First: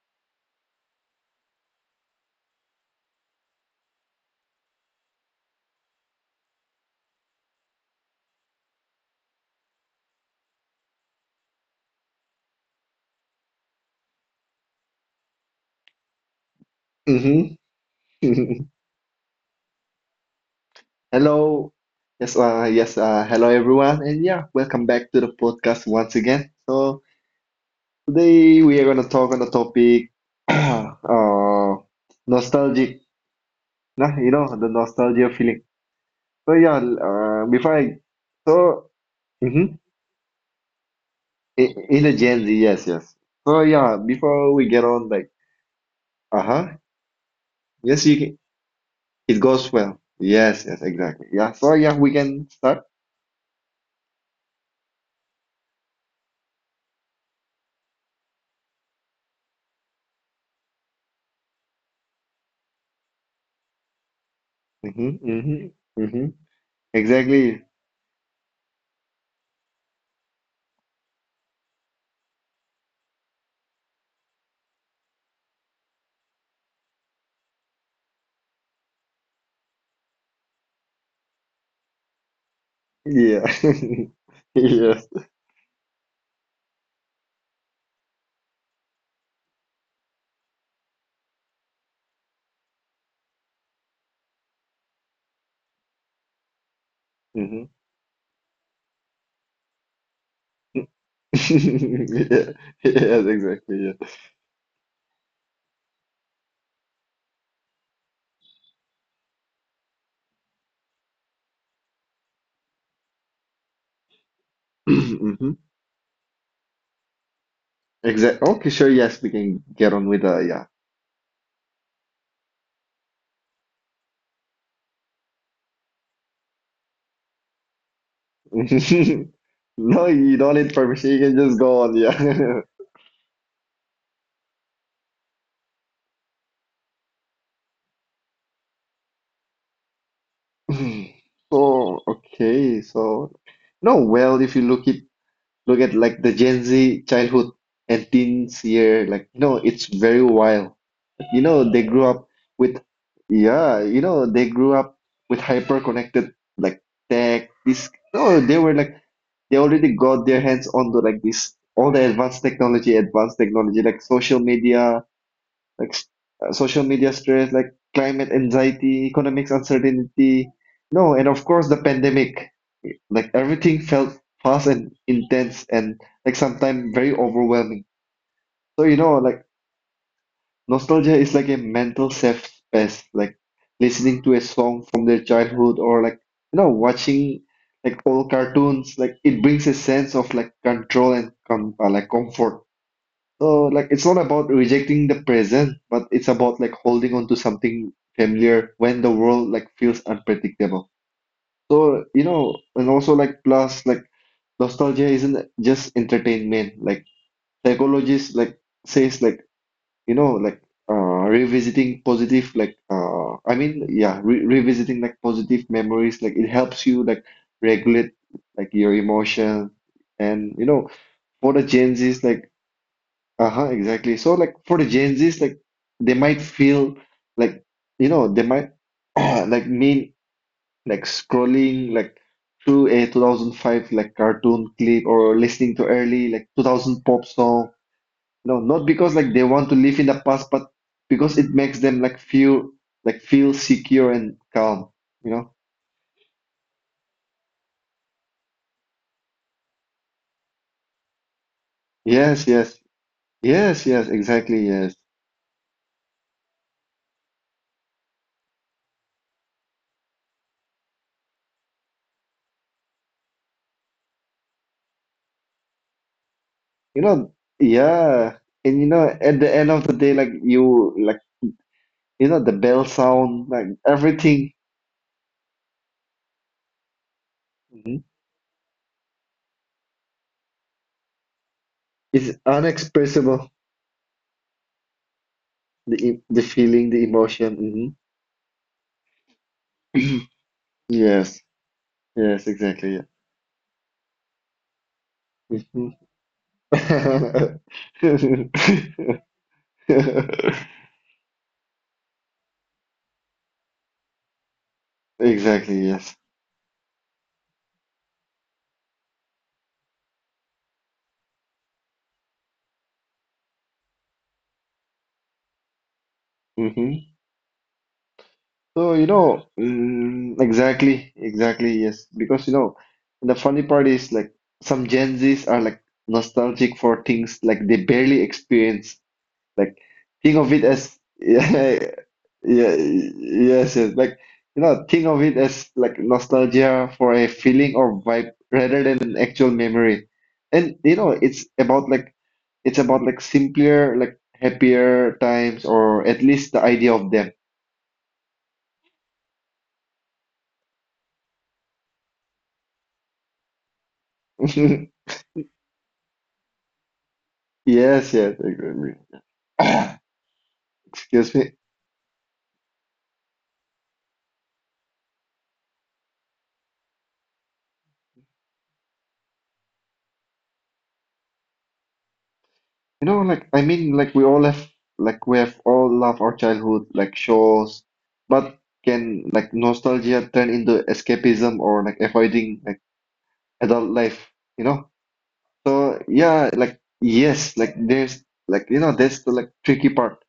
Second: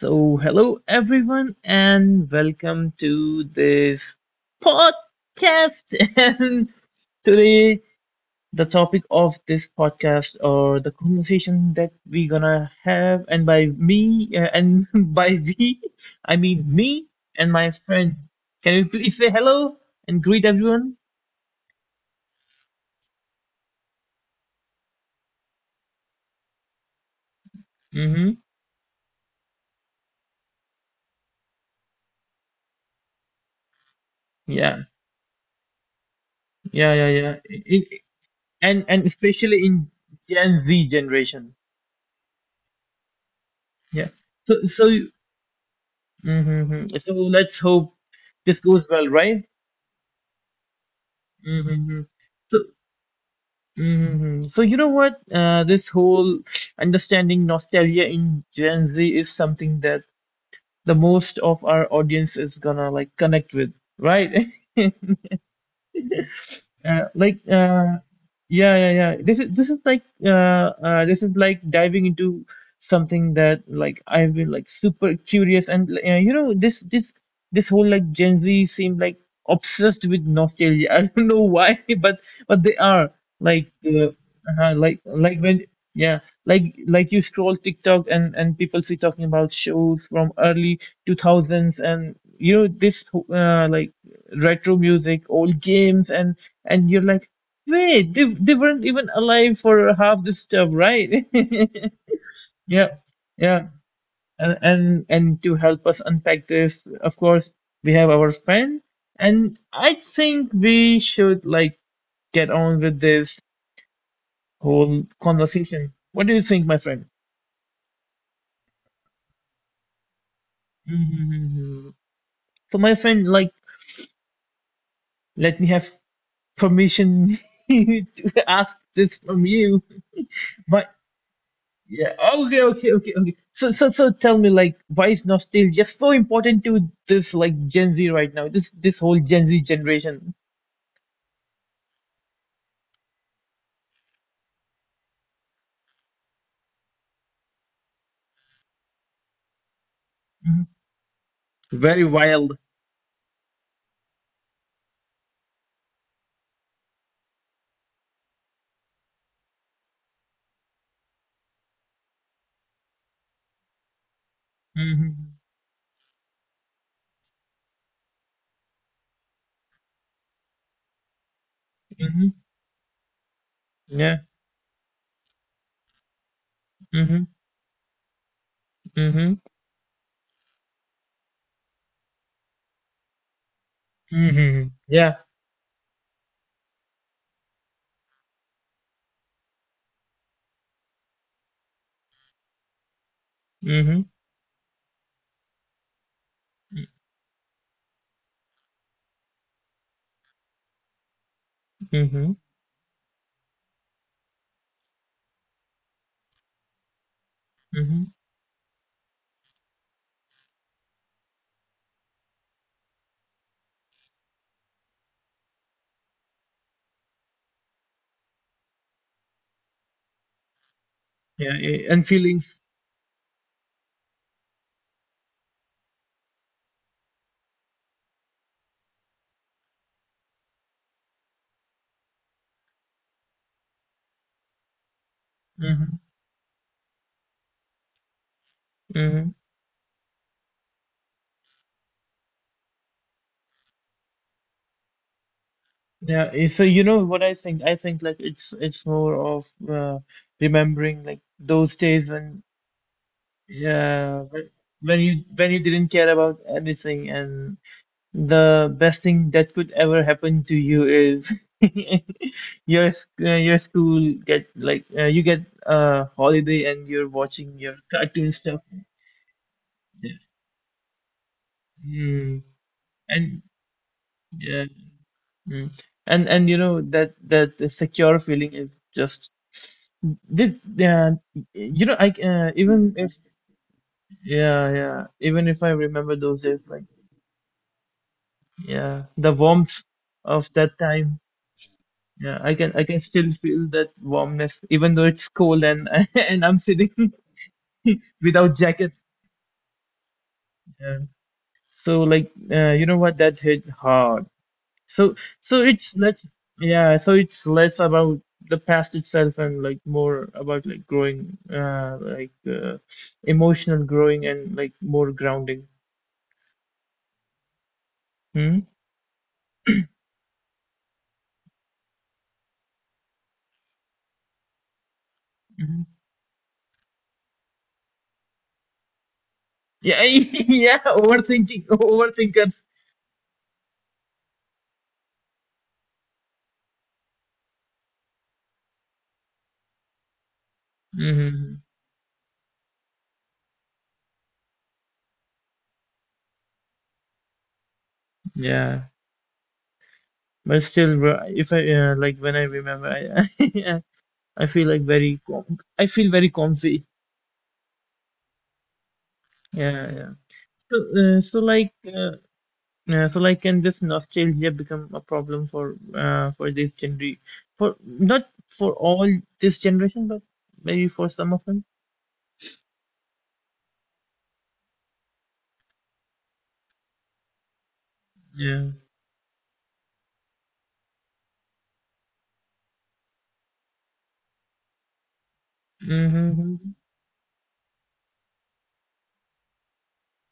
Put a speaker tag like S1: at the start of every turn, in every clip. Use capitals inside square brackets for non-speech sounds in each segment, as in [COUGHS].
S1: So, hello everyone, and welcome to this podcast. [LAUGHS] And today, the topic of this podcast or the conversation that we're gonna have, and by me, and [LAUGHS] by we, I mean me and my
S2: Mm-hmm.
S1: friend.
S2: [LAUGHS]
S1: Can you please say hello and greet everyone?
S2: Hello. Yes, hello everyone. And yeah, welcome back to the podcast once again. So
S1: Mm-hmm.
S2: today we are gonna talk on the topic [CLEARS THROAT] uh nostalgic. Nah, the
S1: Yeah,
S2: nostalgia feeling. So yeah,
S1: yeah, yeah, yeah. I-
S2: before I
S1: I- and
S2: so
S1: and especially
S2: mm-hmm,
S1: in Gen Z generation.
S2: in the Gen Z, yes, yes. So yeah,
S1: Yeah.
S2: before
S1: So
S2: we get
S1: so
S2: on like uh-huh.
S1: Mm-hmm. So let's hope
S2: Yes, you can,
S1: this goes well,
S2: it
S1: right?
S2: goes well. Yes, yes, exactly. Yeah. So yeah,
S1: Mm-hmm.
S2: we can
S1: So,
S2: start.
S1: mm-hmm. So you know what? This whole understanding nostalgia in Gen Z is something that the most of our audience is gonna like connect with, right? [LAUGHS]
S2: Mm-hmm, mm-hmm, mm-hmm.
S1: Like,
S2: Exactly.
S1: yeah, yeah, yeah. This is like, this is like, diving into something that like I've been like super curious and, like, you know, this whole like Gen Z seem like obsessed with nostalgia. [LAUGHS] I don't know why, but they are
S2: Yeah.
S1: like,
S2: [LAUGHS]
S1: like
S2: Yeah.
S1: like when, yeah, like you scroll TikTok and people see talking about shows from early 2000s, and you know this like retro music, old games, and you're like,
S2: hmm
S1: wait, they weren't even alive for half this stuff, right?
S2: [LAUGHS] Yeah.
S1: [LAUGHS] Yeah,
S2: Yes,
S1: yeah.
S2: exactly. Yeah.
S1: And to help us unpack this, of course, we have our friend, and I think we should like get on with this whole
S2: [CLEARS THROAT] hmm
S1: conversation. What do you think, my friend?
S2: Exactly. Okay, sure. Yes, we can get on with the. Yeah.
S1: Mhm. So my friend, like, let me have permission [LAUGHS] to ask this
S2: [LAUGHS]
S1: from you.
S2: No, you don't need
S1: My
S2: permission. You can just go on.
S1: Yeah. Okay.
S2: Yeah.
S1: Okay. Okay. Okay. So, tell me, like, why is nostalgia so important to this, like, Gen Z right now? This whole Gen Z generation.
S2: [LAUGHS] So, okay. So, no, well, if you look it, look at like the Gen Z childhood and teens year, like no, it's very
S1: Hmm.
S2: wild. You know, they grew
S1: Very
S2: up
S1: wild.
S2: with, yeah, you know, they grew up with hyper connected like tech. This, no, they were like, they already got their hands onto like this, all the advanced technology, like social media,
S1: Hmm.
S2: like social media stress, like climate anxiety, economics uncertainty. No, and of course the
S1: Hmm.
S2: pandemic, like everything
S1: Yeah.
S2: felt fast and intense and like sometimes
S1: Hmm.
S2: very overwhelming. So, you
S1: Hmm.
S2: know, like, nostalgia is like a mental safe space, like listening to a
S1: Hmm.
S2: song from
S1: Yeah.
S2: their childhood or like, you know, watching like old cartoons. Like it brings a sense of like control and com like comfort. So like
S1: Hmm.
S2: it's not about rejecting the present, but it's about like holding on to something familiar when the world like feels unpredictable. So, you
S1: Hmm.
S2: know, and also like plus like nostalgia isn't just entertainment. Like
S1: Hmm.
S2: psychologists like says like you know like revisiting positive like yeah re revisiting like positive memories, like it helps you like regulate like your emotion and you know for
S1: Yeah.
S2: the Gen
S1: And
S2: Z's like
S1: feelings.
S2: uh-huh exactly so like for the Gen Z's like they might feel like you know they might [CLEARS THROAT] like mean like scrolling like through a 2005 like cartoon clip or listening to
S1: Hmm.
S2: early like 2000 pop song no, not because
S1: Hmm.
S2: like they want to live in the past, but because it makes them like feel secure and calm, you know?
S1: Yeah. So you know what I think? I think like it's more of, remembering like those days when,
S2: Yes, yes. Yes, yes,
S1: yeah, but
S2: exactly, yes.
S1: when you didn't care about anything, and the best thing that could ever happen to you is [LAUGHS] your school get like, you get a holiday and
S2: You
S1: you're
S2: know,
S1: watching your [LAUGHS] cartoon
S2: yeah.
S1: stuff.
S2: And you know, at the end of the
S1: Yeah.
S2: day, like you know
S1: Mm.
S2: the bell
S1: And,
S2: sound, like everything
S1: yeah, mm. And you know that the
S2: mhm,
S1: secure feeling is just this. Yeah, you know, I
S2: is
S1: even if,
S2: unexpressible.
S1: yeah, yeah, even if I
S2: The
S1: remember those
S2: the
S1: days like.
S2: feeling, the emotion.
S1: Yeah, the warmth
S2: Hmm [CLEARS THROAT]
S1: of that time.
S2: Yes,
S1: Yeah,
S2: yes,
S1: I can
S2: exactly, yeah.
S1: still feel that warmness, even though it's cold and
S2: Mhm.
S1: [LAUGHS] and I'm sitting [LAUGHS] without jacket.
S2: [LAUGHS]
S1: Yeah. So like, you know what? That hit hard. So
S2: [LAUGHS]
S1: so
S2: Exactly,
S1: it's
S2: yes.
S1: less, yeah. So it's less about the past itself and like more about like growing, like, emotional growing and like more grounding.
S2: Mm-hmm.
S1: Hmm?
S2: So, you know, mm, exactly, exactly, yes. Because, you know, the funny part is like some Gen Zs are like
S1: Hmm.
S2: nostalgic for things like they barely experience. Like,
S1: Yeah, [LAUGHS]
S2: think of it
S1: yeah.
S2: as, [LAUGHS]
S1: Overthinking,
S2: yeah,
S1: overthinkers.
S2: yeah, yes, yes. Like, you know, think of it as like nostalgia for a feeling or vibe rather than an actual memory. And, you know,
S1: Hmm.
S2: it's about like simpler, like happier times, or at least the idea of them.
S1: Yeah. But still, bro, if I, like when I remember, I [LAUGHS] I, feel like
S2: [LAUGHS]
S1: very, com I feel very comfy.
S2: Yes, yes, I agree.
S1: Yeah, yeah. So, so
S2: Excuse me.
S1: like, yeah, so like, can this nostalgia become a problem for, for this generation? For, not for all this generation, but maybe for some of them.
S2: You know, like I mean, like we all have, like we have all loved our childhood, like shows, but
S1: Yeah.
S2: can like nostalgia turn into escapism or like avoiding like adult life, you know? So yeah,
S1: Mm-hmm.
S2: like yes, like there's like you know that's the like tricky part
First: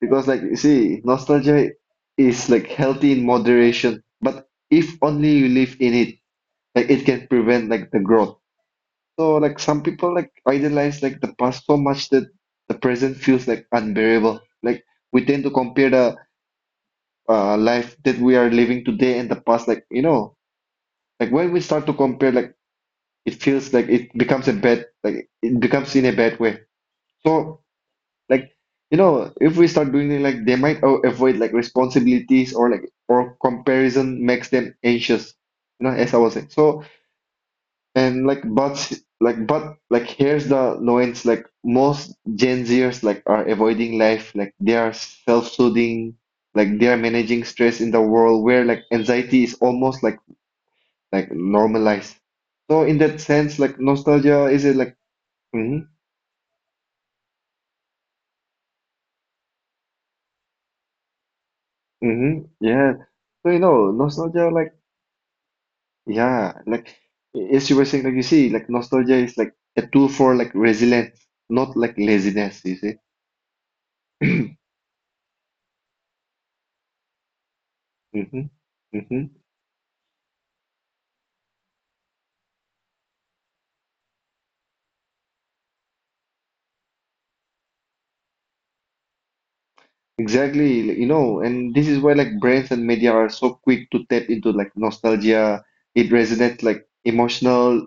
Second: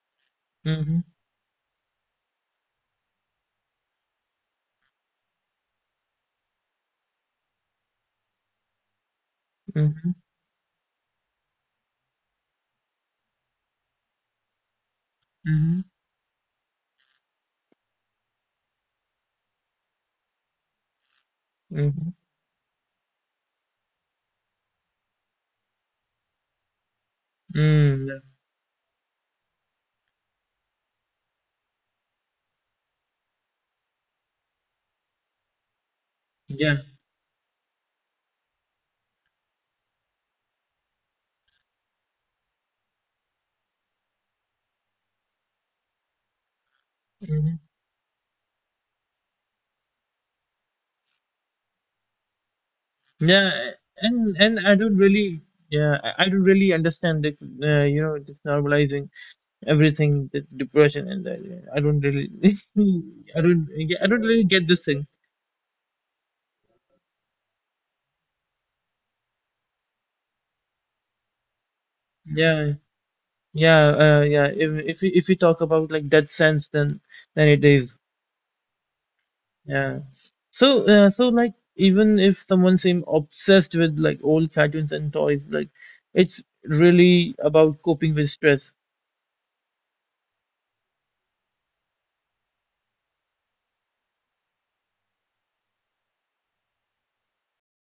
S2: because like you see,
S1: Mm-hmm.
S2: nostalgia is like healthy in moderation, but if only you live in it, like it can prevent like the growth. So like some people
S1: Mm-hmm.
S2: like idealize like the past so much that the present feels like unbearable. Like we tend to
S1: Mm-hmm.
S2: compare the life that we are living today and the past. Like you know, like when we start to
S1: Mm-hmm.
S2: compare, like it feels like it becomes a bad, like it becomes in a bad way. So
S1: Mm-hmm. Yeah.
S2: like you know, if we start doing it, like they might avoid like responsibilities or like or comparison makes them anxious. You know, as I was saying.
S1: Yeah.
S2: So and like, but like, but like, here's the annoyance. Like, most Gen Zers like are avoiding life. Like, they are self-soothing. Like, they are managing
S1: Mm-hmm.
S2: stress in the world where like anxiety is almost like normalized. So in that sense,
S1: Yeah,
S2: like nostalgia
S1: and
S2: is it
S1: I
S2: like
S1: don't really,
S2: mm-hmm,
S1: yeah, I don't really understand the, you know, just normalizing everything, the depression, and that. Yeah, I don't really,
S2: mm-hmm,
S1: [LAUGHS]
S2: yeah.
S1: I
S2: So you
S1: don't,
S2: know,
S1: yeah, I don't really
S2: nostalgia
S1: get
S2: like
S1: this thing.
S2: yeah, like as you were saying, like you see, like nostalgia is like a tool for like resilience, not like laziness.
S1: Yeah,
S2: You see.
S1: yeah, yeah.
S2: [CLEARS THROAT]
S1: If we talk about like that sense, then it is.
S2: Mm-hmm, mm-hmm.
S1: Yeah. So, so like even if someone seem obsessed with like old cartoons and toys, like it's really about coping with stress.
S2: Exactly, like, you know, and this is why like brands and media are so quick to tap into like nostalgia. It resonates like emotional,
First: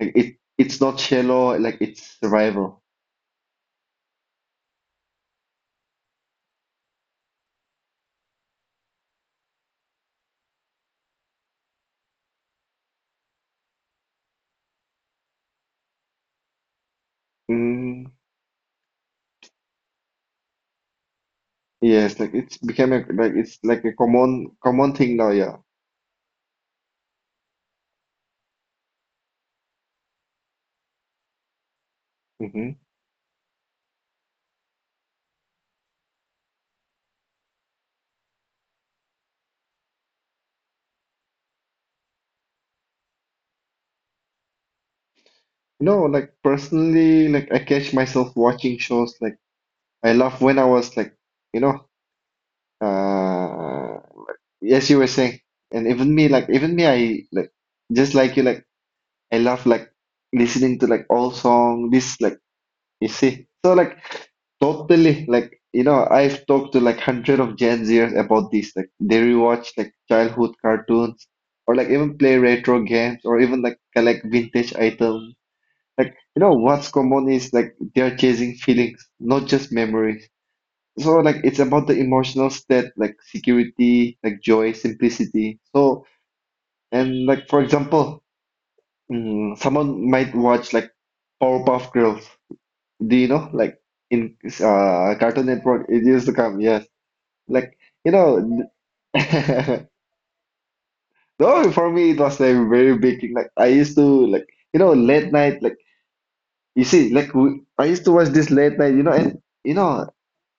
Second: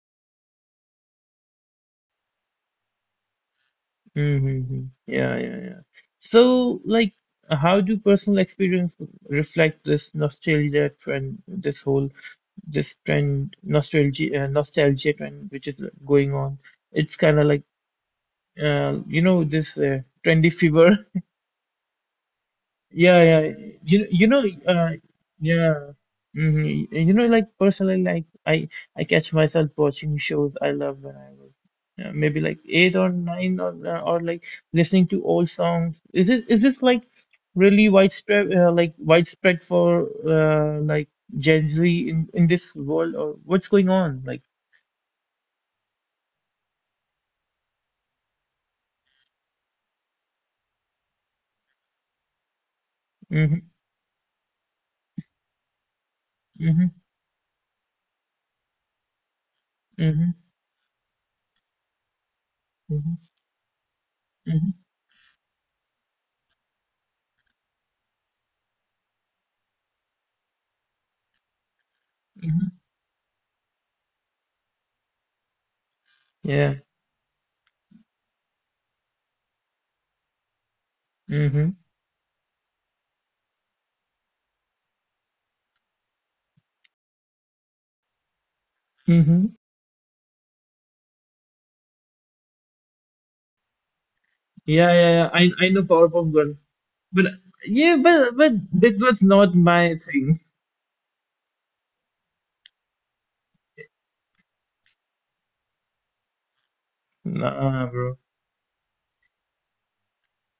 S2: like it's not shallow, like it's survival.
S1: Mm-hmm. Yeah, yeah, yeah. So, like, how do personal experience reflect this nostalgia trend, this whole this trend nostalgia, nostalgia trend which is going on? It's kind of like,
S2: Mm,
S1: you know this, trendy fever. [LAUGHS]
S2: yes, like it's becoming
S1: Yeah,
S2: like
S1: yeah.
S2: it's like a
S1: You know,
S2: common common thing now, yeah.
S1: yeah. Hmm. You know, like personally, like I catch myself watching shows I love when I was, maybe like
S2: Mm-hmm.
S1: eight or nine or, or like listening to old songs. Is this like really widespread, like widespread for, like Gen Z in this world or what's going on? Like,
S2: No, like personally, like I catch myself watching shows like I love when I was like, you know,
S1: mm-hmm,
S2: uh, as you were saying, and even me, like even
S1: mm-hmm,
S2: me, I like just like you, like. I love like
S1: mm-hmm,
S2: listening to like all song. This like you
S1: mm-hmm,
S2: see, so like
S1: mm-hmm,
S2: totally like you know I've talked to like hundred of Gen Zers about this. Like they rewatch like childhood cartoons or like even play
S1: mm-hmm.
S2: retro games or even like collect vintage items. Like you know
S1: Yeah.
S2: what's common is like they're chasing feelings, not just memories. So like it's
S1: Mm-hmm.
S2: about the emotional state, like security, like joy, simplicity. So and like for example,
S1: Mm-hmm.
S2: mm, someone might watch like Powerpuff Girls. Do you know? Like in
S1: Yeah, yeah, yeah.
S2: Cartoon
S1: I know
S2: Network, it
S1: Powerpuff
S2: used to
S1: Girls.
S2: come. Yes,
S1: But,
S2: like
S1: yeah,
S2: you
S1: but
S2: know.
S1: that was not
S2: [LAUGHS]
S1: my thing.
S2: No, for me it was like very big. Thing. Like I used to like you know late night. Like you see, like we, I
S1: Nah,
S2: used to
S1: bro.
S2: watch this late night. You know, and you know,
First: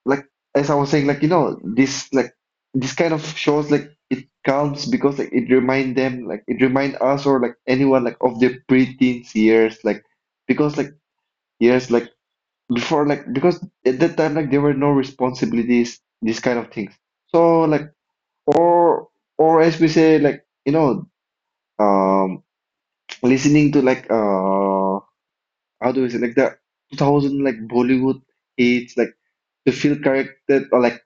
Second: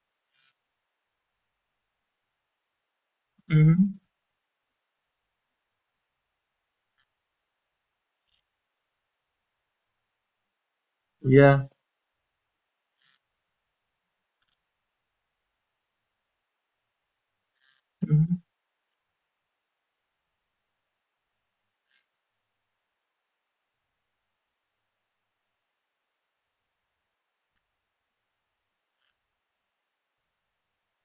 S2: like as I was saying, like you know, this like this kind of shows like
S1: Hmm.
S2: it counts because like it remind them, like it remind us or like anyone like of their preteens years, like because like.
S1: Yeah.
S2: Years like before like because at that time like there were no responsibilities these kind of things so like
S1: Mm-hmm.
S2: or or as we say like you know um listening to like how do we say like the 2000 like Bollywood hits like to feel corrected or like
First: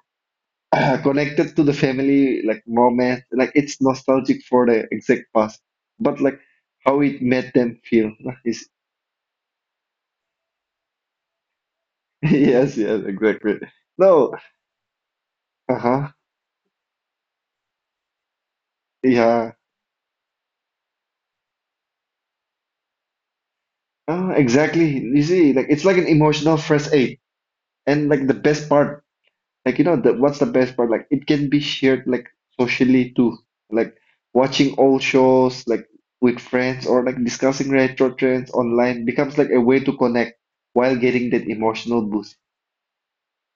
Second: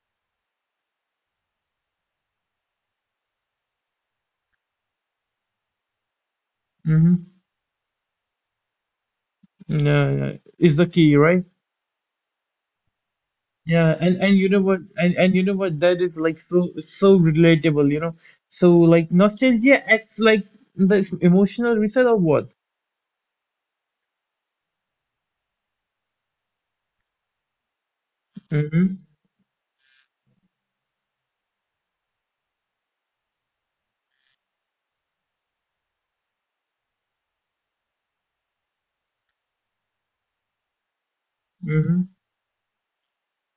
S2: [CLEARS THROAT] connected to the family like moment like it's nostalgic for the exact past but like how it
S1: Hmm.
S2: made them feel [LAUGHS] is
S1: Yeah, yeah. It's the key, right?
S2: yes yes exactly
S1: Yeah,
S2: no
S1: and you know what? And you know what? That
S2: uh-huh
S1: is like so relatable. You know, so like
S2: yeah.
S1: nostalgia acts like this emotional reset or what?
S2: Ah, exactly. You see, like it's like an emotional first aid, and like the best
S1: Mm-hmm.
S2: part, like you know, the what's the best part? Like it can be shared like socially too, like watching old shows like with friends or like discussing retro trends online becomes like a way to connect while getting that
S1: Mm-hmm.
S2: emotional boost.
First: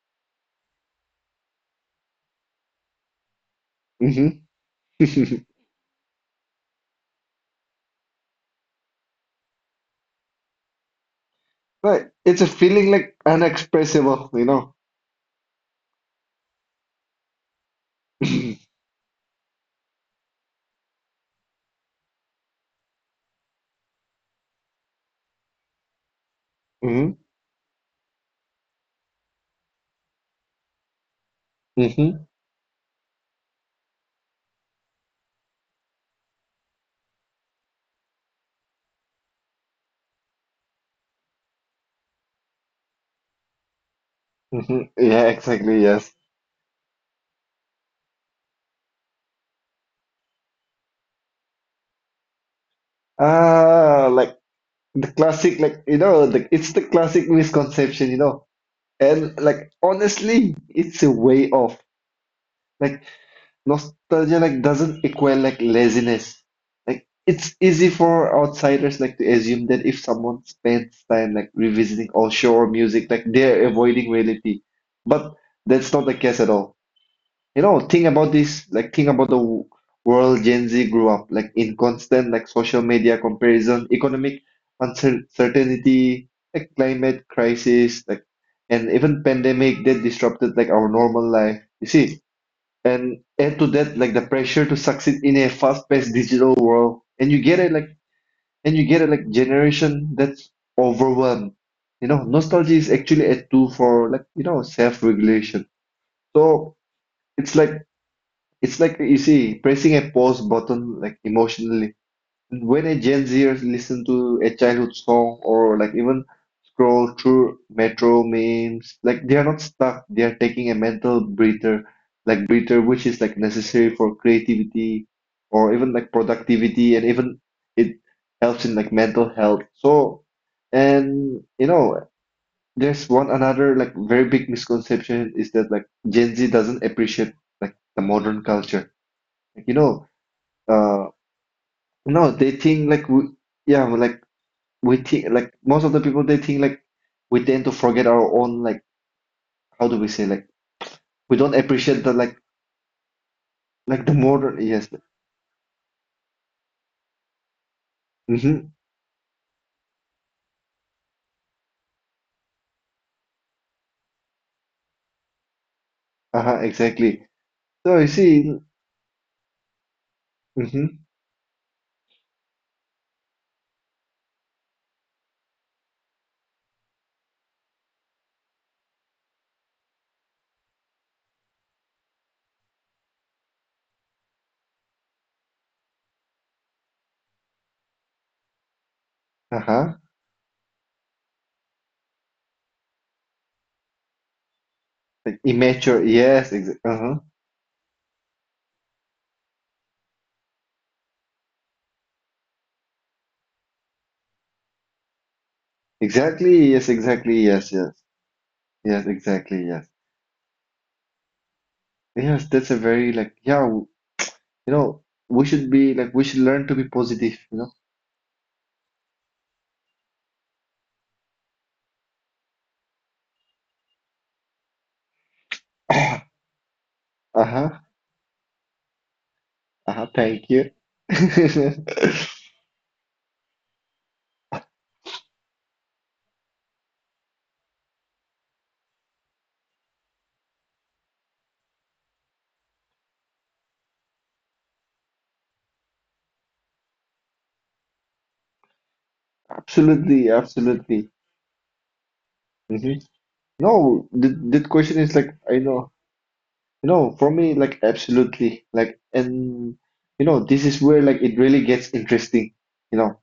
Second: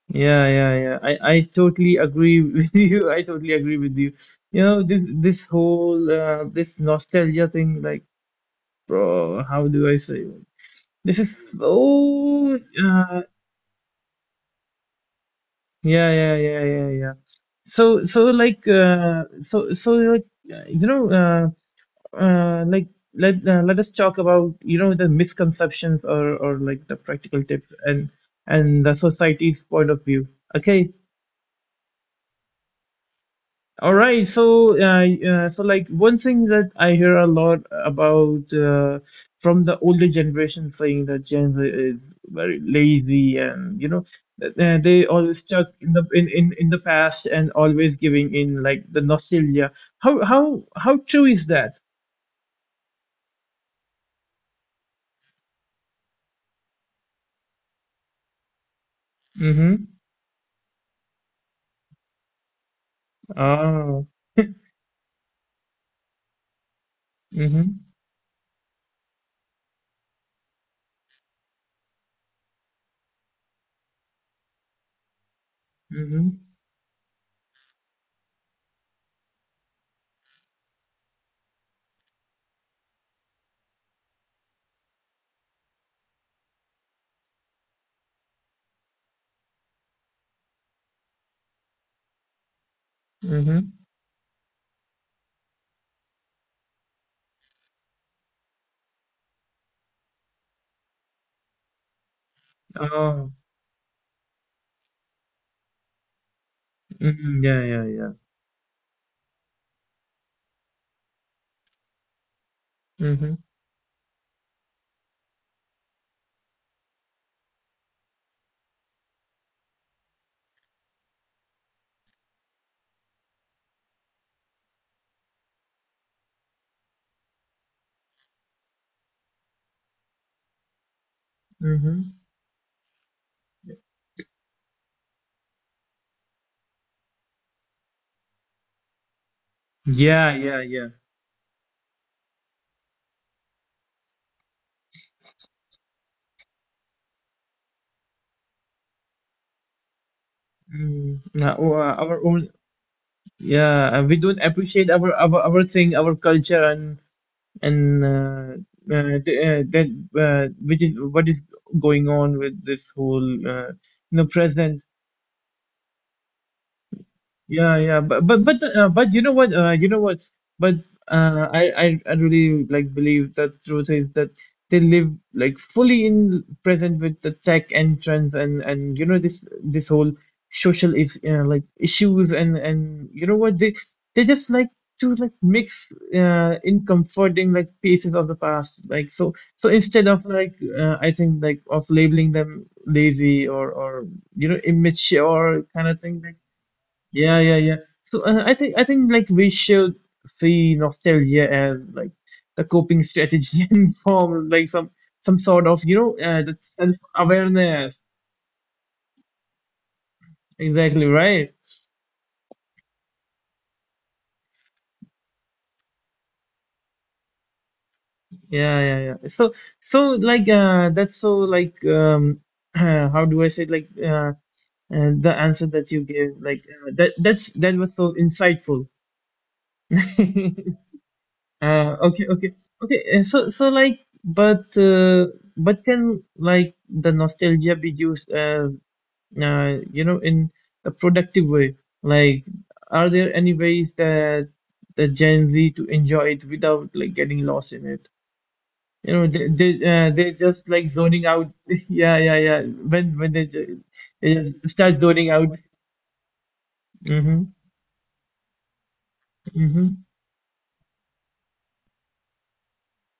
S1: Yeah, yeah, yeah. I totally agree [LAUGHS] with you. I totally agree with you. You know, this
S2: Mm-hmm. [LAUGHS]
S1: whole, this nostalgia thing, like, bro, how do I say? This is
S2: Right, it's a
S1: so,
S2: feeling like unexpressible, you know.
S1: yeah, yeah, yeah, yeah, yeah. So, like,
S2: [LAUGHS]
S1: so like, you know, like let us talk about, you know, the misconceptions or like the
S2: [CLEARS THROAT]
S1: practical tips and the society's point of view. Okay,
S2: Mm-hmm. Mm-hmm.
S1: all right, so, so like one thing that I hear a lot about, from the older generation saying that Gen Z is very lazy and you know that,
S2: Mm-hmm.
S1: they
S2: Yeah,
S1: always stuck
S2: exactly.
S1: in the
S2: Yes.
S1: in, in, in the past and always giving in like the nostalgia. How true is that?
S2: Ah, like. The classic like you know the, it's the classic misconception you know and like
S1: Mm-hmm.
S2: honestly it's a way off like
S1: Oh.
S2: nostalgia
S1: [LAUGHS]
S2: like doesn't equal like laziness like it's
S1: Mm-hmm.
S2: easy for outsiders like to assume that if someone spends time like revisiting all show or music like they're avoiding reality but that's not the case
S1: Mm-hmm.
S2: at all you know, think about this, like think about world Gen Z grew up, like in constant like social media comparison, economic uncertainty, like climate crisis, like and even pandemic that disrupted like our normal life. You see, and add to
S1: Mm-hmm.
S2: that like the pressure to succeed in a fast-paced digital world, and you get it like generation that's overwhelmed. You know, nostalgia is actually
S1: Oh.
S2: a tool for like you know self-regulation. So
S1: Mm-hmm.
S2: it's
S1: Yeah,
S2: like
S1: yeah, yeah.
S2: it's like you see, pressing a pause button like emotionally. When a Gen
S1: Mm-hmm.
S2: Zer listen to a childhood song or like even scroll through metro memes, like they are not stuck. They are taking a mental breather, like breather, which is like necessary for creativity or even like productivity, and even it helps in like mental health. So, and you know,
S1: Mm-hmm.
S2: there's one another like very big misconception is that like Gen Z doesn't appreciate like the modern culture like, you know,
S1: Yeah, yeah, yeah.
S2: uh, no, they think like we, yeah, we like we think like most of the people they think like we tend to forget our own like how do we say like
S1: Mm,
S2: we don't appreciate
S1: uh,
S2: the
S1: our own. Yeah,
S2: like the
S1: we don't
S2: modern yes,
S1: appreciate our our thing, our culture, and and uh,
S2: mm-hmm,
S1: that, which is what is going on with this whole, you know, present.
S2: uh-huh, exactly.
S1: Yeah,
S2: So
S1: yeah,
S2: you see,
S1: but, but you know what? You know what? But
S2: mm-hmm,
S1: uh, I, I I really like believe that truth is that they live like fully in present with the tech and trends and you know this whole social is, like issues and you know what they just like to like mix, in comforting like pieces of the past like, so
S2: uh-huh,
S1: instead of like, I think like of labeling them lazy or you know
S2: like
S1: immature kind of
S2: immature,
S1: thing like,
S2: yes, exa uh-huh,
S1: yeah, yeah, yeah. So, I think like we should see nostalgia as like the coping strategy [LAUGHS] and form like some sort of, you know, the
S2: exactly, yes, exactly, yes, yes,
S1: self-awareness.
S2: yes, exactly, yes,
S1: Exactly right.
S2: yes. That's a very like yeah, you know, we should be like we should learn to be positive, you know.
S1: Yeah, yeah, yeah. So like, that's so like, [CLEARS THROAT] how do I say it? Like, the answer that you
S2: [COUGHS]
S1: gave like, that
S2: Uh-huh,
S1: was so insightful.
S2: uh-huh, thank you.
S1: [LAUGHS]
S2: [LAUGHS]
S1: Okay, okay, okay. So, like, but can like the nostalgia be used as, you know, in a productive way? Like, are there any ways that the Gen Z to enjoy it without like getting lost in it? You know, they,
S2: Absolutely,
S1: they're just like
S2: absolutely.
S1: zoning out. [LAUGHS] Yeah, yeah, yeah.
S2: Hmm.
S1: When they
S2: No, the
S1: just
S2: question
S1: start
S2: is like
S1: zoning
S2: I
S1: out.
S2: know, you know, for me
S1: Mm-hmm.
S2: like absolutely like and
S1: Mm-hmm.
S2: you know this is where like it really gets interesting. You know,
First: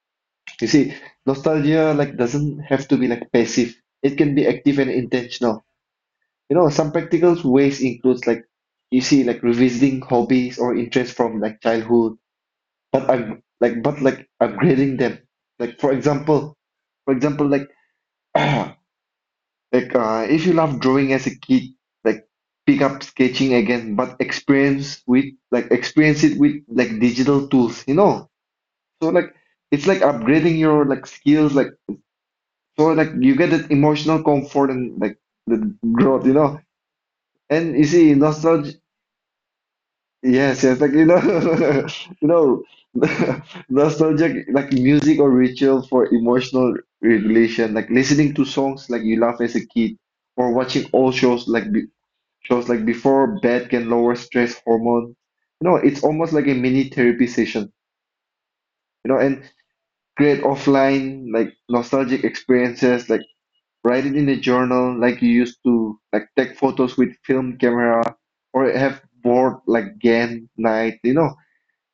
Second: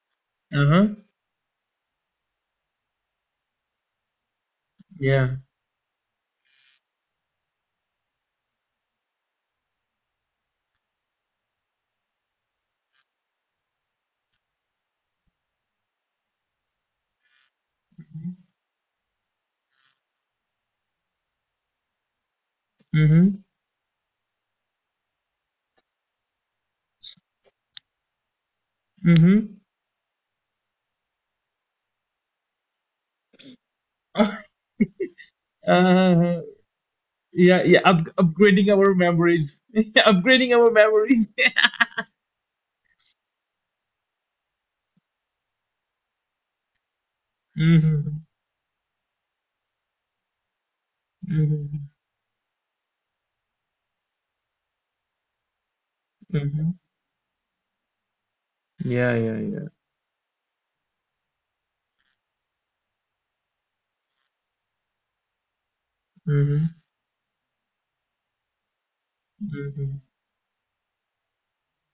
S2: you see,
S1: Uh-huh.
S2: nostalgia like doesn't have to be like passive. It can be active and
S1: Yeah.
S2: intentional. You know, some practical ways includes like you see like revisiting hobbies or interests from like childhood, but up like but like upgrading them. Like for example, [CLEARS THROAT] Like, if you love drawing as a kid, like pick up
S1: Mm-hmm.
S2: sketching again, but experience it with like digital tools, you know? So like
S1: Mm-hmm.
S2: it's like upgrading your like skills, like so like you get that emotional comfort and like the
S1: [LAUGHS]
S2: growth, you
S1: yeah,
S2: know? And
S1: yeah,
S2: you see
S1: upgrading
S2: nostalgia,
S1: our memories [LAUGHS] upgrading
S2: yes,
S1: our
S2: yes, like you know,
S1: memories.
S2: [LAUGHS] you know, [LAUGHS] nostalgic like music or ritual for emotional
S1: [LAUGHS]
S2: regulation, like
S1: Mm-hmm.
S2: listening to songs like you love as a kid or watching old shows like.
S1: Mm-hmm.
S2: shows like before bed can lower stress hormone. You know, it's almost like a
S1: Mm-hmm.
S2: mini therapy session. You
S1: Yeah,
S2: know,
S1: yeah,
S2: and
S1: yeah.
S2: create offline like nostalgic experiences, like write it in a journal, like you used to, like take
S1: Mm-hmm.
S2: photos with film camera, or have board
S1: Mm-hmm.
S2: like game night. You know,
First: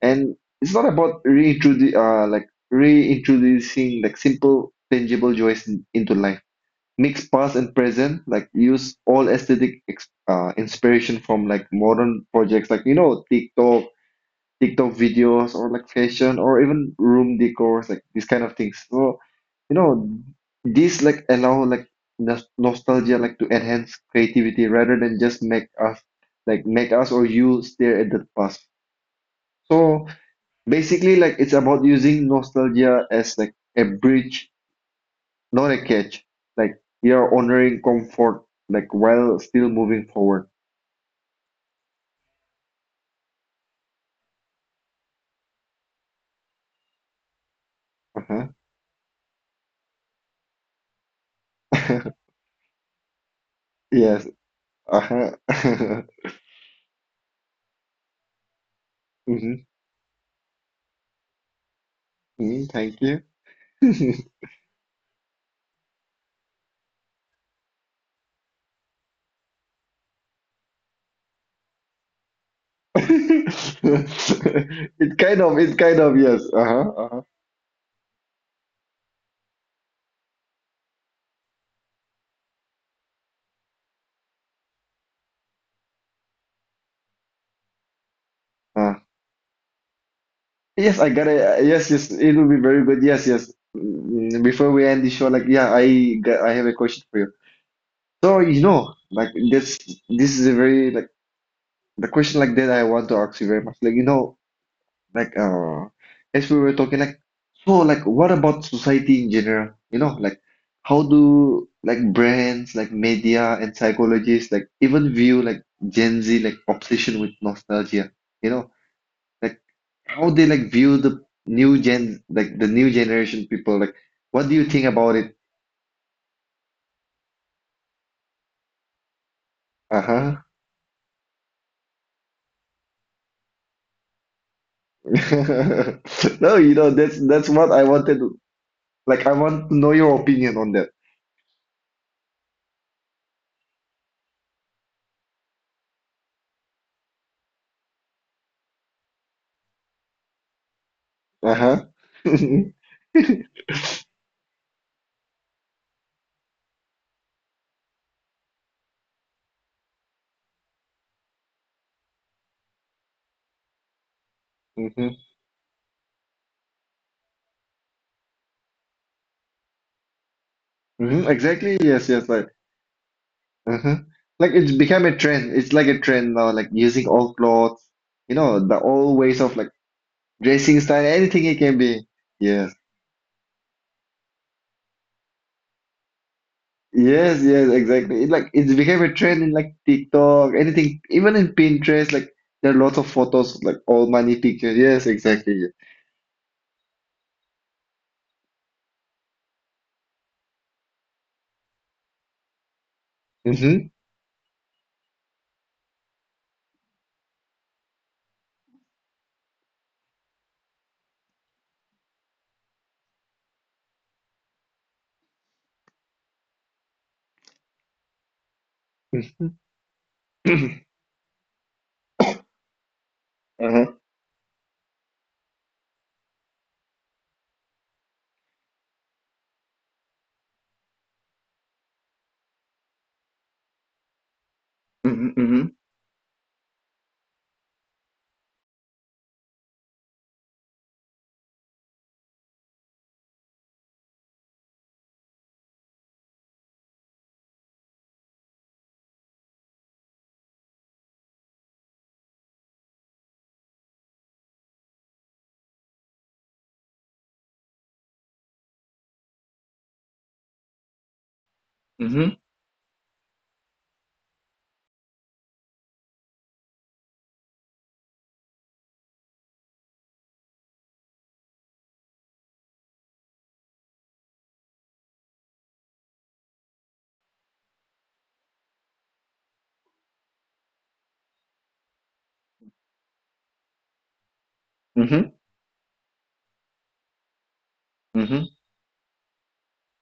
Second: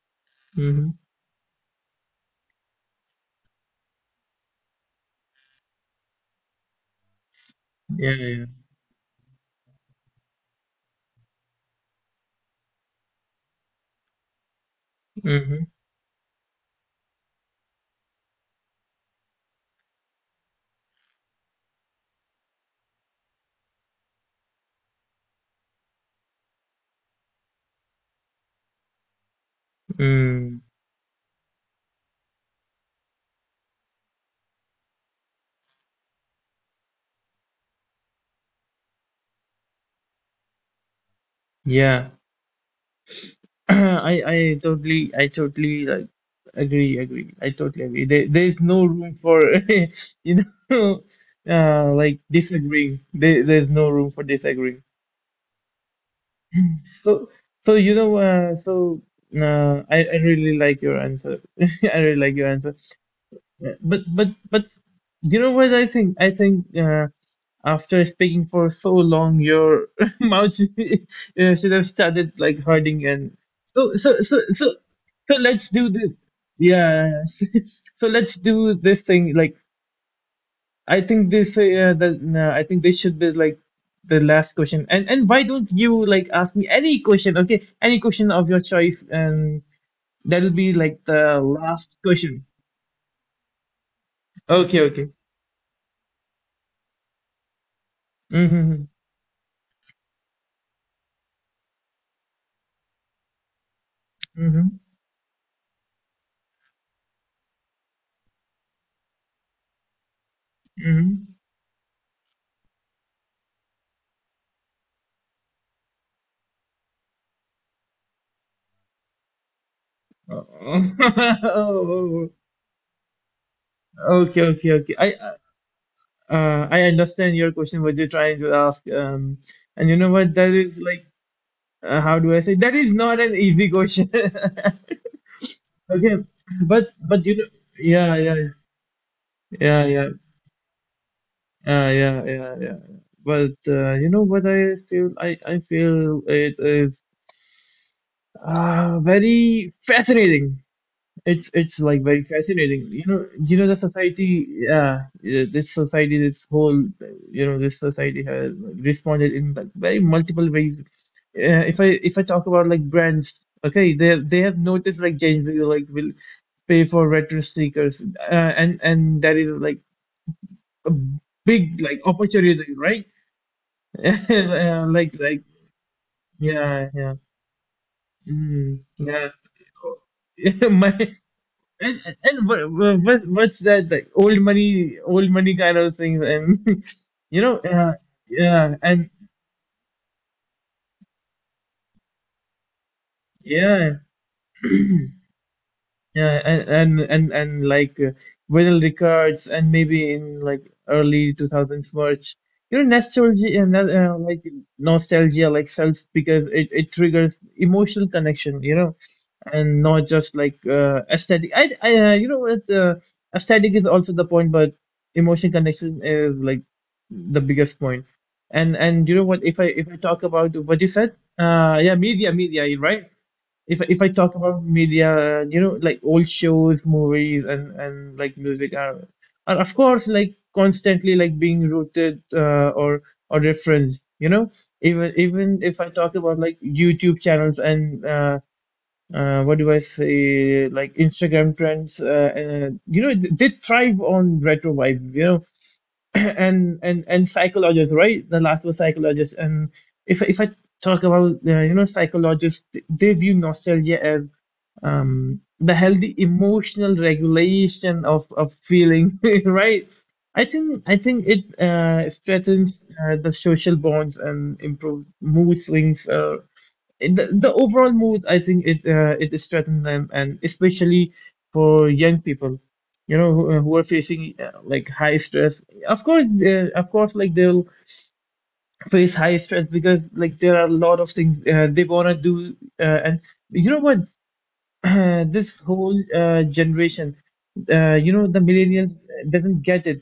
S2: and it's not
S1: Mm-hmm.
S2: about reintroducing like simple tangible joys into life, mix past and
S1: Yeah,
S2: present,
S1: yeah.
S2: like use all aesthetic inspiration from like modern projects like you know tiktok videos
S1: Mm-hmm.
S2: or like fashion or even room decors, like these kind of things so you know these like allow like nostalgia like to enhance creativity rather than just make us or you stare at the past, so
S1: Mm.
S2: basically like it's about using nostalgia as like a bridge, not a catch. Like we are honoring comfort, like while still moving forward.
S1: Yeah. [CLEARS THROAT] I totally, I totally like agree, I totally agree.
S2: Uh-huh.
S1: There's no room for [LAUGHS] you know, [LAUGHS]
S2: [LAUGHS]
S1: like disagreeing. There's no room for
S2: Yes.
S1: disagreeing.
S2: Uh-huh. [LAUGHS]
S1: So, so you know, so,
S2: Hmm.
S1: I really like your answer. [LAUGHS] I really like your
S2: Hmm.
S1: answer.
S2: Thank you. [LAUGHS]
S1: But,
S2: It
S1: you know what I think? I think, after speaking for so long, your [LAUGHS] mouth should, should have started like hurting. And so so so so so let's
S2: it
S1: do
S2: kind
S1: this.
S2: of, yes. Uh-huh. Uh-huh.
S1: Yeah. [LAUGHS] So let's do this thing. Like I think this, the, no, I think this should be like the last question. And why don't you like ask me any question? Okay, any question of your
S2: Uh.
S1: choice, and that'll be like
S2: Yes, I
S1: the
S2: got it.
S1: last
S2: Yes, yes, it
S1: question.
S2: will be very good. Yes, yes. Mm, before
S1: Okay,
S2: we end the
S1: okay.
S2: show, like, yeah, I got, I have a question for you. So, you
S1: Mm-hmm.
S2: know, like, this is a very, like, the question like that I want to ask you very much. Like, you know,
S1: Mm-hmm.
S2: like, as we were talking like, so like, what about society in general? You know, like, how
S1: Mm-hmm.
S2: do like brands, like media and psychologists, like even view like Gen Z like obsession with nostalgia? You know, like how they like view the new gen,
S1: Oh,
S2: like the new generation people. Like,
S1: [LAUGHS] okay,
S2: what do you
S1: okay,
S2: think
S1: okay.
S2: about it?
S1: I understand your question. What you're trying to ask, and you know what?
S2: Uh-huh.
S1: That is like, how do I say? That is not an easy question. [LAUGHS] Okay,
S2: [LAUGHS] No, you
S1: but
S2: know, that's
S1: you
S2: that's
S1: know,
S2: what I wanted
S1: yeah,
S2: to.
S1: yeah,
S2: Like, I want to
S1: yeah,
S2: know
S1: yeah.
S2: your opinion on that.
S1: Yeah, yeah, yeah. But, you know what I feel? I, feel it is, very fascinating. It's
S2: Uh-huh.
S1: like very
S2: [LAUGHS]
S1: fascinating. You know, the society. Yeah, yeah, this society, this whole, you know, this society has responded in like very multiple ways. If I talk about like brands, okay, they have, noticed like
S2: Mhm.
S1: Gen Z like will pay for retro sneakers, and that is like a
S2: Hmm. Exactly.
S1: big like
S2: Yes. Yes. Like,
S1: opportunity, right?
S2: hmm,
S1: [LAUGHS]
S2: like it's
S1: Yeah,
S2: become
S1: like
S2: a
S1: like
S2: trend. It's like a trend now. Like
S1: yeah
S2: using
S1: yeah
S2: old clothes. You know, the old
S1: yeah.
S2: ways of like
S1: [LAUGHS]
S2: dressing
S1: my
S2: style. Anything it can be.
S1: and and
S2: Yes.
S1: what what's that like old money kind of things? And [LAUGHS]
S2: Yes.
S1: you know,
S2: Yes. Exactly. It, like it's
S1: yeah,
S2: become
S1: and
S2: a trend in like TikTok. Anything. Even in Pinterest. Like there are lots of photos of, like
S1: yeah
S2: old money pictures. Yes. Exactly. Yes.
S1: like vinyl records, and maybe in like early 2000s merch, you know, nostalgia, and
S2: Mm-hmm.
S1: like nostalgia like self, because it triggers emotional connection, you know, and not just like aesthetic. I You know, aesthetic is also the point, but emotion connection is like the biggest point. And you know what?
S2: Mm-hmm.
S1: If I talk about what
S2: [COUGHS]
S1: you
S2: [CLEARS THROAT]
S1: said, yeah, media, you're right? If I-
S2: Uh-huh.
S1: if I talk about media, you know, like old shows, movies, and like music are of course like constantly like being rooted or referenced, you know. even
S2: Mm-hmm.
S1: even
S2: Mm-hmm.
S1: if I talk about like YouTube channels and what do I say, like Instagram trends, you know, they thrive on retro vibes, you know. [CLEARS THROAT] And psychologists, right? The last was psychologists. And if I talk about you know, psychologists, they view nostalgia as the healthy emotional regulation of feeling, [LAUGHS] right? I think it
S2: Mm-hmm.
S1: strengthens the social bonds and improves mood swings. The overall mood, I think it it strengthens them, and especially for young people, you know, who are facing like high stress. Of course, of course like they'll face high stress, because like there are a lot of things they want to do, and you know what, [CLEARS THROAT]
S2: Mm-hmm.
S1: this whole generation, you know, the
S2: Mm-hmm.
S1: millennials doesn't get it,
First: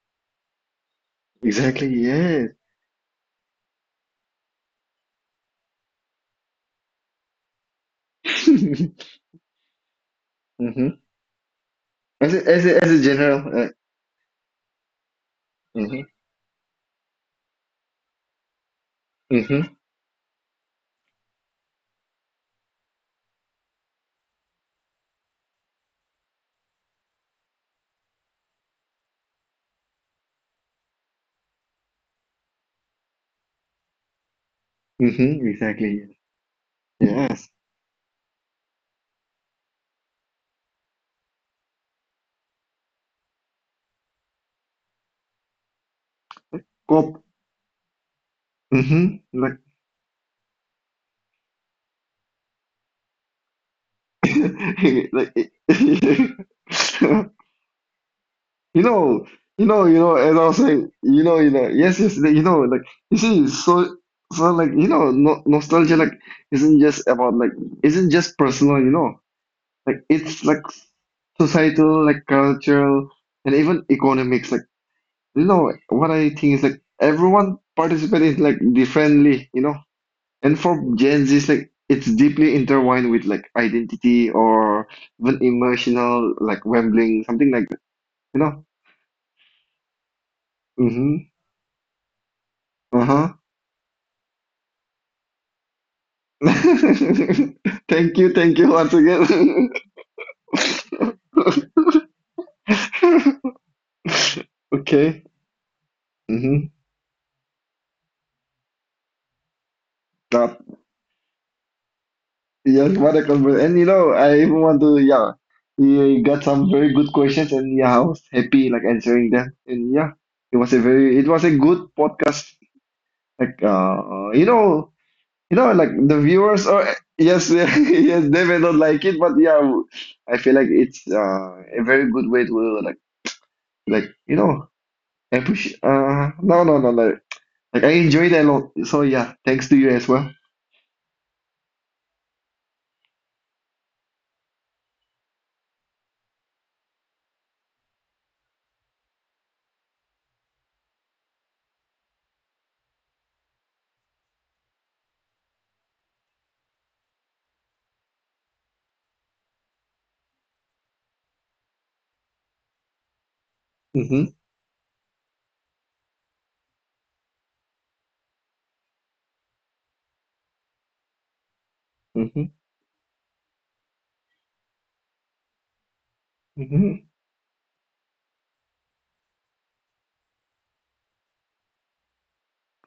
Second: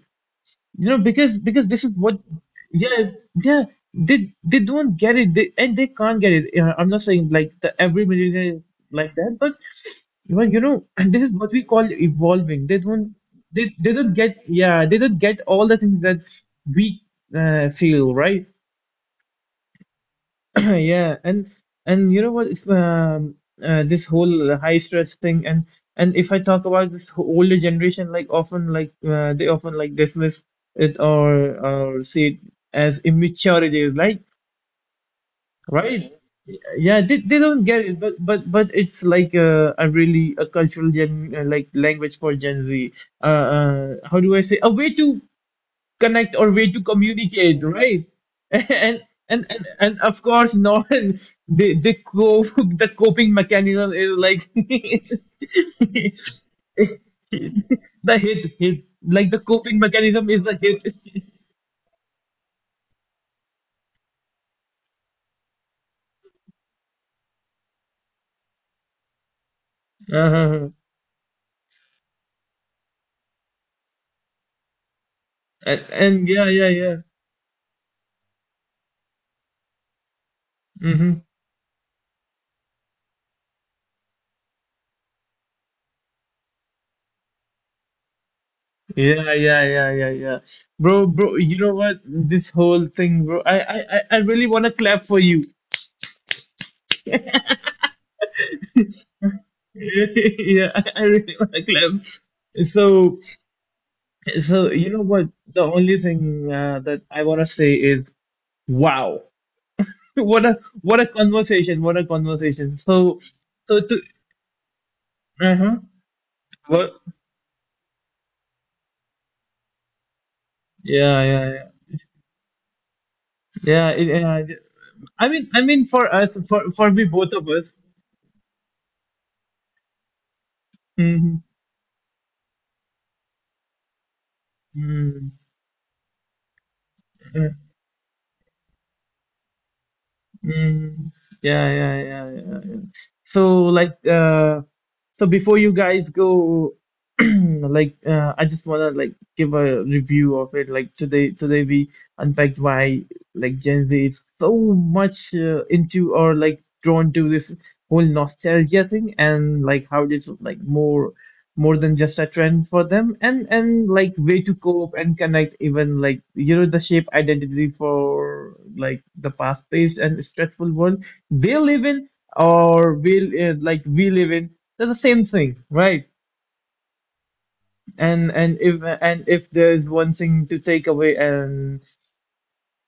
S1: you know, because this
S2: Exactly.
S1: is what.
S2: Yes.
S1: Yeah. Yeah, they don't get it, and they can't get it. Yeah, I'm not saying like the every millionaire is
S2: [LAUGHS]
S1: like that, but well, you know,
S2: Mm-hmm.
S1: [CLEARS THROAT] and this is what we call
S2: As a, as
S1: evolving. They
S2: a, as a
S1: don't,
S2: general.
S1: they don't get. Yeah, they don't get all the things
S2: Mm-hmm.
S1: that we feel, right?
S2: Mm-hmm.
S1: [CLEARS THROAT] Yeah. And you know what? This whole high stress thing. And if I talk about this older generation, like often like they often like dismiss it, or see it as immaturity, like,
S2: Mm-hmm, exactly.
S1: right? Yeah, they
S2: Yes.
S1: don't get it, but but it's like a really a cultural gen like language for Gen Z. How do I say? A way to connect, or way to
S2: Pop.
S1: communicate, right? [LAUGHS] and
S2: Mm-hmm.
S1: and
S2: Like,
S1: and, and of course [LAUGHS] not the the co- [LAUGHS] the coping mechanism is like [LAUGHS]
S2: [LAUGHS] like
S1: the
S2: [LAUGHS]
S1: hit
S2: you know,
S1: like the
S2: you
S1: coping
S2: know, you know,
S1: mechanism
S2: as
S1: is
S2: I
S1: the
S2: was
S1: hit.
S2: saying, you know, yes, yes, like, you know, like you see, so so like you know, no, nostalgia like isn't just about like isn't just personal, you know, like
S1: [LAUGHS]
S2: it's like
S1: Uh-huh.
S2: societal, like cultural, and even economics. Like you know,
S1: and,
S2: what
S1: and
S2: I
S1: yeah
S2: think is
S1: yeah
S2: like
S1: yeah
S2: everyone participates like differently, you know. And for
S1: Hmm.
S2: Gen Z's, like it's deeply intertwined with like identity or even emotional, like rambling, something like that. You know?
S1: Yeah, yeah, yeah, yeah, yeah. bro
S2: Mm-hmm.
S1: bro you know what, this whole thing,
S2: Uh-huh.
S1: bro, I really want to clap for you. [LAUGHS]
S2: [LAUGHS] Thank you once again. [LAUGHS]
S1: Yeah, I really want to clap. so So, you know
S2: Okay.
S1: what? The only thing
S2: Mm-hmm.
S1: that I want to say is, wow. [LAUGHS] What a
S2: That,
S1: what a conversation.
S2: yes, what a
S1: So,
S2: conversation. And
S1: so
S2: you
S1: to
S2: know, I even want to, yeah,
S1: uh-huh.
S2: you got some
S1: What?
S2: very good questions, and yeah, I was happy like answering them. And yeah, it was a very,
S1: Yeah,
S2: it was
S1: yeah,
S2: a
S1: yeah.
S2: good podcast. Like,
S1: Yeah, it, yeah. I
S2: you know.
S1: I mean,
S2: You
S1: I
S2: know,
S1: mean
S2: like
S1: for
S2: the
S1: us, for
S2: viewers are
S1: for we both of
S2: yes, [LAUGHS]
S1: us.
S2: yes, they may not like it, but yeah, I feel like it's
S1: Mm-hmm.
S2: a very good way to like you know
S1: Mm-hmm.
S2: appreciate. No, no, no, no. Like I enjoyed it a lot. So yeah, thanks to you as well.
S1: Mm, yeah, yeah, yeah, yeah, yeah. So like before you guys go, [CLEARS THROAT] like I just wanna like give a review of it. Like today we unpacked why like Gen Z is so much into or like drawn to this whole nostalgia thing, and like how it is like more than just a trend for them, and like
S2: Mm-hmm.
S1: way to cope and connect, even like you know, the shape identity for like the fast-paced and stressful world they live in,
S2: Mm-hmm.
S1: or we like we live in. They're the same thing, right?
S2: Mm-hmm.
S1: And if there's one thing to take away, and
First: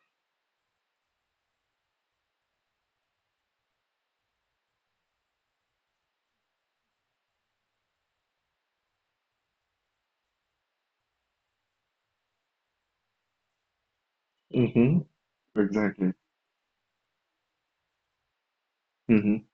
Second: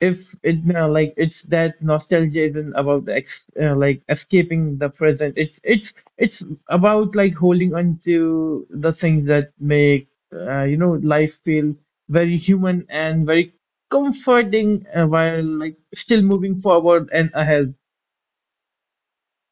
S1: if it like, it's that nostalgia isn't about the like escaping the present. It's about like holding on to the things that make, you know, life feel very human and very comforting,
S2: Mm-hmm.
S1: while like
S2: Exactly.
S1: still moving forward and ahead.
S2: Mm-hmm.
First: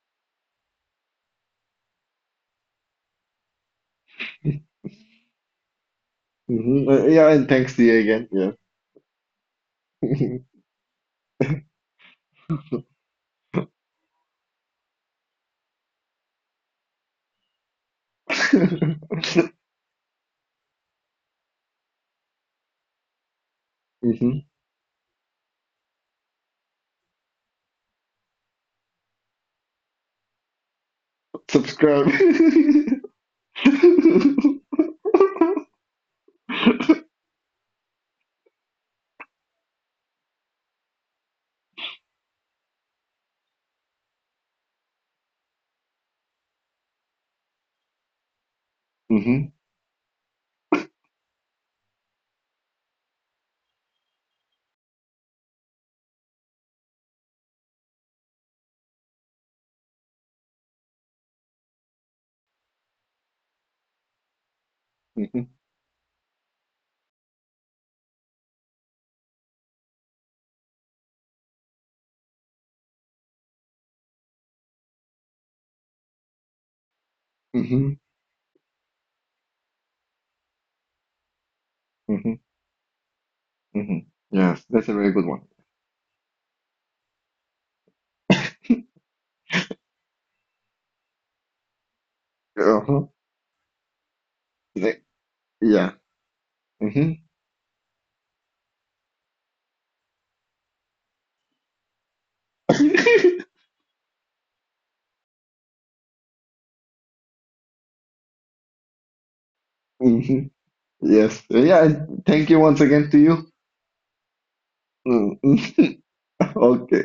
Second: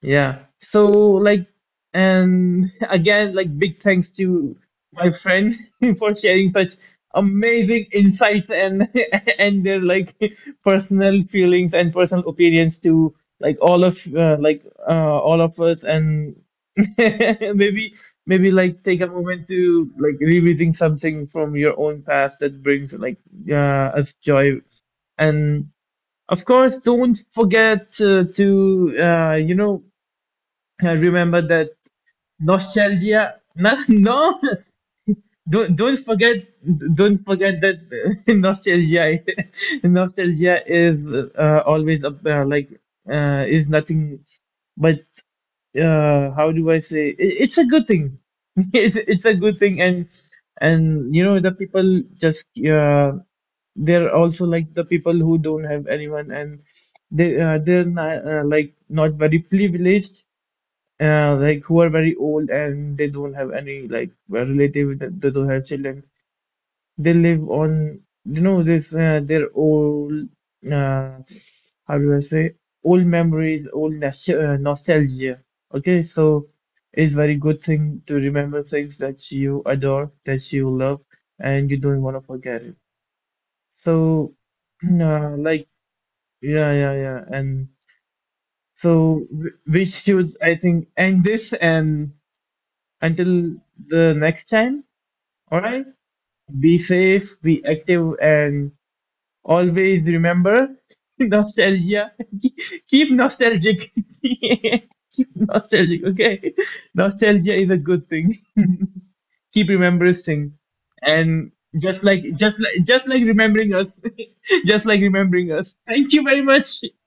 S1: Yeah. So like, and [LAUGHS] again, like big thanks to my friend [LAUGHS] for sharing such
S2: Mm-hmm. Yeah, and thanks to
S1: amazing
S2: you again.
S1: insights,
S2: Yeah.
S1: and [LAUGHS] and their like
S2: [LAUGHS]
S1: [LAUGHS] personal feelings and personal opinions to like all of us. And [LAUGHS] maybe, like take a moment to like revisiting something from your own past that brings like us
S2: Mm-hmm.
S1: joy. And of course, don't forget to, you know, I remember that
S2: Subscribe. [LAUGHS]
S1: nostalgia. No, [LAUGHS] no, don't forget, don't forget that, [LAUGHS] nostalgia. [LAUGHS] Nostalgia is always up, like, is nothing but, how do I say? It, it's a good thing. [LAUGHS] It's a
S2: Mm-hmm.
S1: good thing. And you know, the people just they're also like the people who don't have anyone, and they they're not, like, not very privileged, like who are very old, and they don't have any like relative, that they
S2: Mm-hmm.
S1: don't have children. They live on, you know, this their old, uh, how do I say old memories, old nostalgia. Okay, so it's very good
S2: Mm-hmm.
S1: thing to remember things that you adore, that you love, and you don't want to
S2: Mm-hmm.
S1: forget it.
S2: Hmm.
S1: So,
S2: Yes,
S1: [CLEARS THROAT]
S2: that's a very good one. [LAUGHS]
S1: like, yeah, yeah, yeah, and so we should, I think, end this and.
S2: Uh-huh.
S1: Until the next time,
S2: Like,
S1: alright?
S2: yeah.
S1: Be
S2: Hmm. [LAUGHS]
S1: safe, be active, and always remember [LAUGHS] nostalgia. [LAUGHS] Keep nostalgic. [LAUGHS] Keep nostalgic, okay? [LAUGHS] Nostalgia is a good thing. [LAUGHS] Keep
S2: Hmm.
S1: remembering.
S2: Yes.
S1: And
S2: Yeah,
S1: just like
S2: and thank
S1: just
S2: you
S1: like
S2: once
S1: just
S2: again
S1: like
S2: to you.
S1: remembering us. [LAUGHS] Just like
S2: Mm.
S1: remembering us.
S2: [LAUGHS]
S1: Thank you very much.
S2: Okay.